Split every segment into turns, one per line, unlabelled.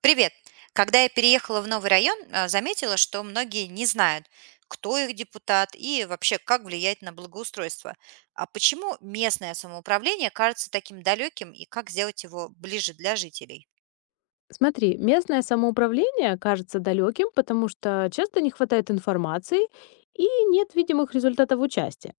Привет! Когда я переехала в новый район, заметила, что многие не знают, кто их депутат и вообще как влиять на благоустройство. А почему местное самоуправление кажется таким далеким и как сделать его ближе для жителей?
Смотри, местное самоуправление кажется далеким, потому что часто не хватает информации и нет видимых результатов участия.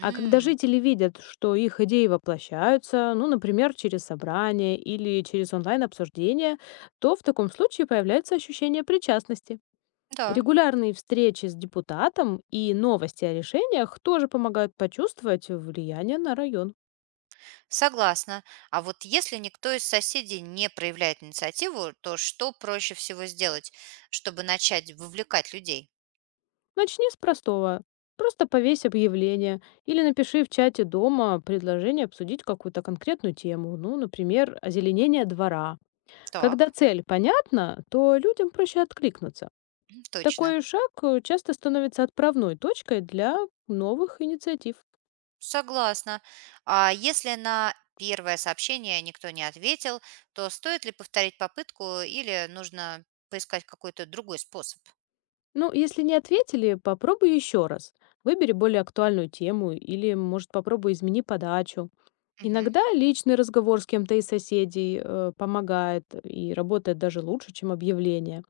А когда жители видят, что их идеи воплощаются, ну, например, через собрание или через онлайн-обсуждение, то в таком случае появляется ощущение причастности.
да,
Регулярные встречи с депутатом и новости о решениях тоже помогают почувствовать влияние на район.
согласна. А вот если никто из соседей не проявляет инициативу, то что проще всего сделать, чтобы начать вовлекать людей?
Начни с простого. Просто повесь объявление или напиши в чате дома предложение обсудить какую-то конкретную тему, ну, например, озеленение двора. Когда
Так,
цель понятна, то людям проще откликнуться.
м, точно.
Такой шаг часто становится отправной точкой для новых инициатив.
Согласна. А если на первое сообщение никто не ответил, то стоит ли повторить попытку или нужно поискать какой-то другой способ?
Ну, если не ответили, попробуй еще раз. Выбери более актуальную тему или, может, попробуй измени подачу.
Мгм.
Иногда личный разговор с кем-то из соседей помогает и работает даже лучше, чем объявление.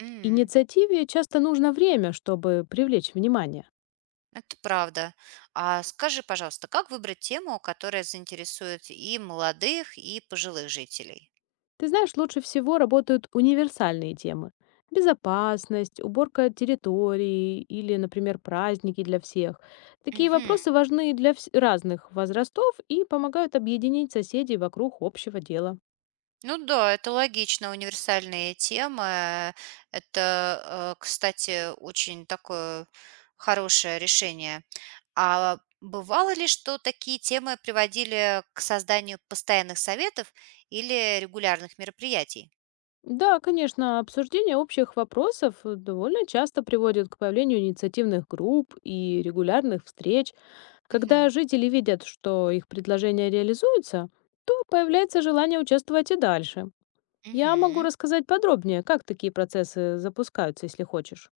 М.
Инициативе часто нужно время, чтобы привлечь внимание.
Это правда. А скажи, пожалуйста, как выбрать тему, которая заинтересует и молодых, и пожилых жителей?
Ты знаешь, лучше всего работают универсальные темы. Безопасность, уборка территории или, например, праздники для всех. Такие
Мгм.
вопросы важны для разных возрастов и помогают объединить соседей вокруг общего дела.
Ну да, это логично, универсальные темы. Это, кстати, очень такое хорошее решение. А бывало ли, что такие темы приводили к созданию постоянных советов или регулярных мероприятий?
Да, конечно, обсуждение общих вопросов довольно часто приводит к появлению инициативных групп и регулярных встреч. Когда
Мгм.
жители видят, что их предложения реализуются, то появляется желание участвовать и дальше. Я могу
Мгм.
рассказать подробнее, как такие процессы запускаются, если хочешь.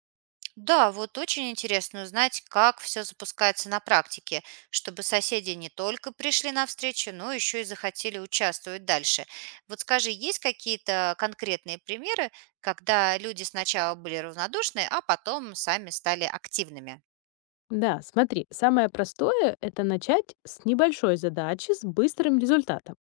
Да, вот очень интересно узнать, как все запускается на практике, чтобы соседи не только пришли на встречу, но еще и захотели участвовать дальше. Вот скажи, есть какие-то конкретные примеры, когда люди сначала были равнодушны, а потом сами стали активными?
Да, смотри, самое простое – это начать с небольшой задачи с быстрым результатом.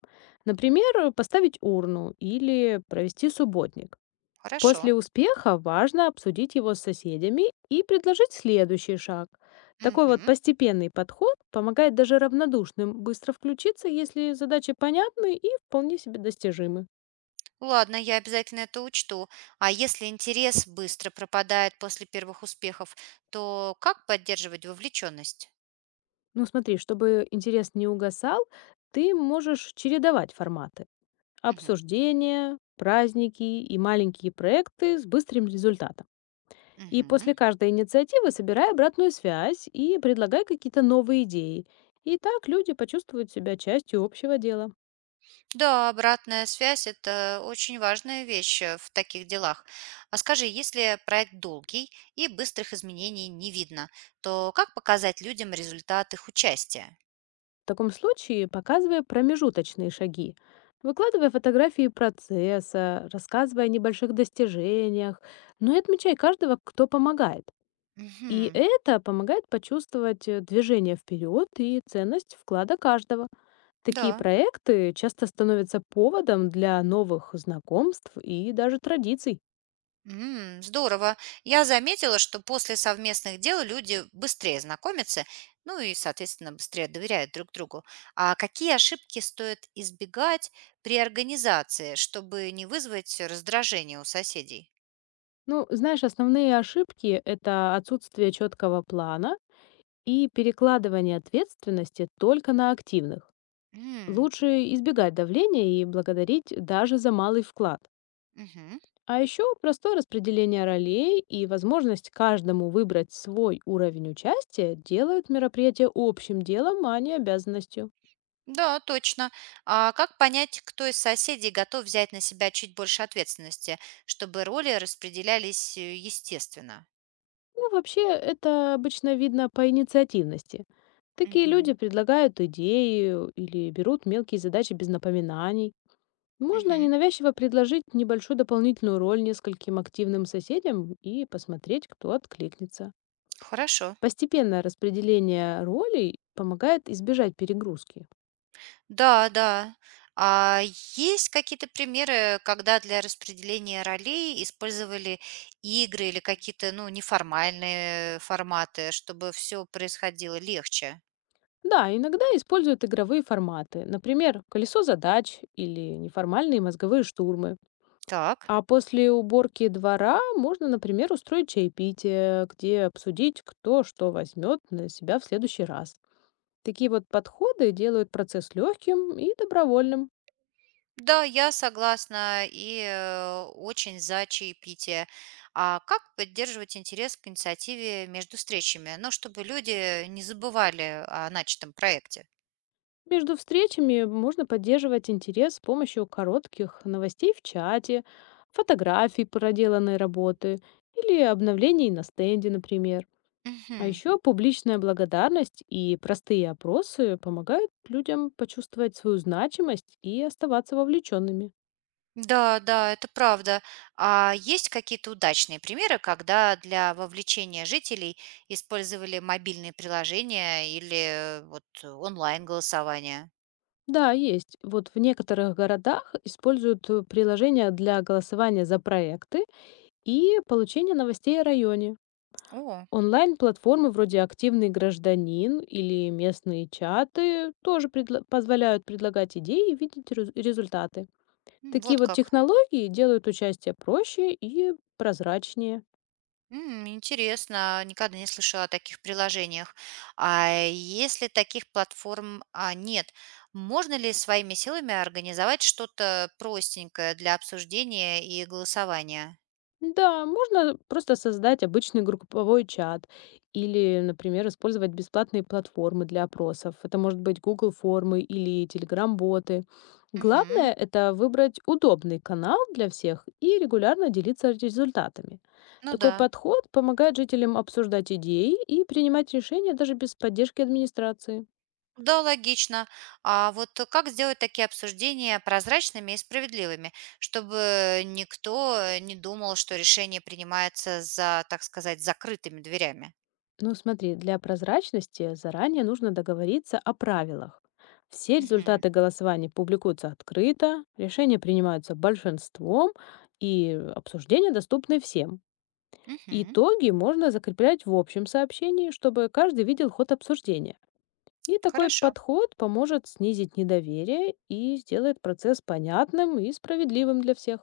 Например, поставить урну или провести субботник.
Хорошо.
После успеха важно обсудить его с соседями и предложить следующий шаг. Такой вот
Мгм.
постепенный подход помогает даже равнодушным быстро включиться, если задачи понятны и вполне себе достижимы.
Ладно, я обязательно это учту. А если интерес быстро пропадает после первых успехов, то как поддерживать вовлеченность?
Ну смотри, чтобы интерес не угасал, ты можешь чередовать форматы.
Мгм.
Обсуждения, праздники и маленькие проекты с быстрым результатом. И
Мгм.
после каждой инициативы собирай обратную связь и предлагай какие-то новые идеи. И так люди почувствуют себя частью общего дела.
Да, обратная связь– это очень важная вещь в таких делах. А скажи, если проект долгий и быстрых изменений не видно, то как показать людям результат их участия?
В таком случае показывай промежуточные шаги. Выкладывай фотографии процесса, рассказывай о небольших достижениях, ну и отмечай каждого, кто помогает. И
Мгм.
это помогает почувствовать движение вперед и ценность вклада каждого. Такие
Да.
проекты часто становятся поводом для новых знакомств и даже традиций.
М, здорово. Я заметила, что после совместных дел люди быстрее знакомятся, ну и, соответственно, быстрее доверяют друг другу. А какие ошибки стоит избегать при организации, чтобы не вызвать раздражение у соседей?
Ну, знаешь, основные ошибки – это отсутствие четкого плана и перекладывание ответственности только на активных.
М,
Лучше избегать давления и благодарить даже за малый вклад.
мгм.
А еще простое распределение ролей и возможность каждому выбрать свой уровень участия делают мероприятие общим делом, а не обязанностью.
Да, точно. А как понять, кто из соседей готов взять на себя чуть больше ответственности, чтобы роли распределялись естественно?
Ну, вообще, это обычно видно по инициативности. Такие люди
Мгм.
предлагают идеи или берут мелкие задачи без напоминаний. Можно
Мгм.
ненавязчиво предложить небольшую дополнительную роль нескольким активным соседям и посмотреть, кто откликнется.
Хорошо.
Постепенное распределение ролей помогает избежать перегрузки.
Да, да. А есть какие-то примеры, когда для распределения ролей использовали игры или какие-то, ну, неформальные форматы, чтобы все происходило легче?
Да, иногда используют игровые форматы, например, колесо задач или неформальные мозговые штурмы.
Так.
А после уборки двора можно, например, устроить чаепитие, где обсудить, кто что возьмет на себя в следующий раз. Такие вот подходы делают процесс легким и добровольным.
Да, я согласна и очень за чаепитие. А как поддерживать интерес к инициативе между встречами? Ну, чтобы люди не забывали о начатом проекте.
Между встречами можно поддерживать интерес с помощью коротких новостей в чате, фотографий проделанной работы или обновлений на стенде, например. А
Мгм.
еще публичная благодарность и простые опросы помогают людям почувствовать свою значимость и оставаться вовлеченными.
Да, да, это правда. А есть какие-то удачные примеры, когда для вовлечения жителей использовали мобильные приложения или вот онлайн-голосование?
Да, есть. Вот в некоторых городах используют приложения для голосования за проекты и получения новостей о районе.
О,
Онлайн-платформы вроде «Активный гражданин» или местные чаты тоже позволяют предлагать идеи и видеть результаты.
м,
Такие
вот
вот
как.
технологии делают участие проще и прозрачнее.
М, интересно, никогда не слышала о таких приложениях. А если таких платформ нет, можно ли своими силами организовать что-то простенькое для обсуждения и голосования?
Да, можно просто создать обычный групповой чат или, например, использовать бесплатные платформы для опросов. Это может быть Google формы или Telegram-боты.
Мгм.
Главное — это выбрать удобный канал для всех и регулярно делиться результатами.
Ну
Такой
да.
подход помогает жителям обсуждать идеи и принимать решения даже без поддержки администрации.
Да, логично. А вот как сделать такие обсуждения прозрачными и справедливыми, чтобы никто не думал, что решение принимается за, так сказать, закрытыми дверями?
Ну, смотри, для прозрачности заранее нужно договориться о правилах. Все
Мгм.
результаты голосования публикуются открыто, решения принимаются большинством, и обсуждения доступны всем.
Мгм.
Итоги можно закреплять в общем сообщении, чтобы каждый видел ход обсуждения. И такой
Хорошо.
подход поможет снизить недоверие и сделает процесс понятным и справедливым для всех.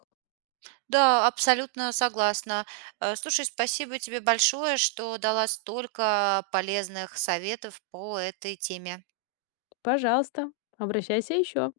Да, абсолютно согласна. Слушай, спасибо тебе большое, что дала столько полезных советов по этой теме.
Пожалуйста, обращайся еще.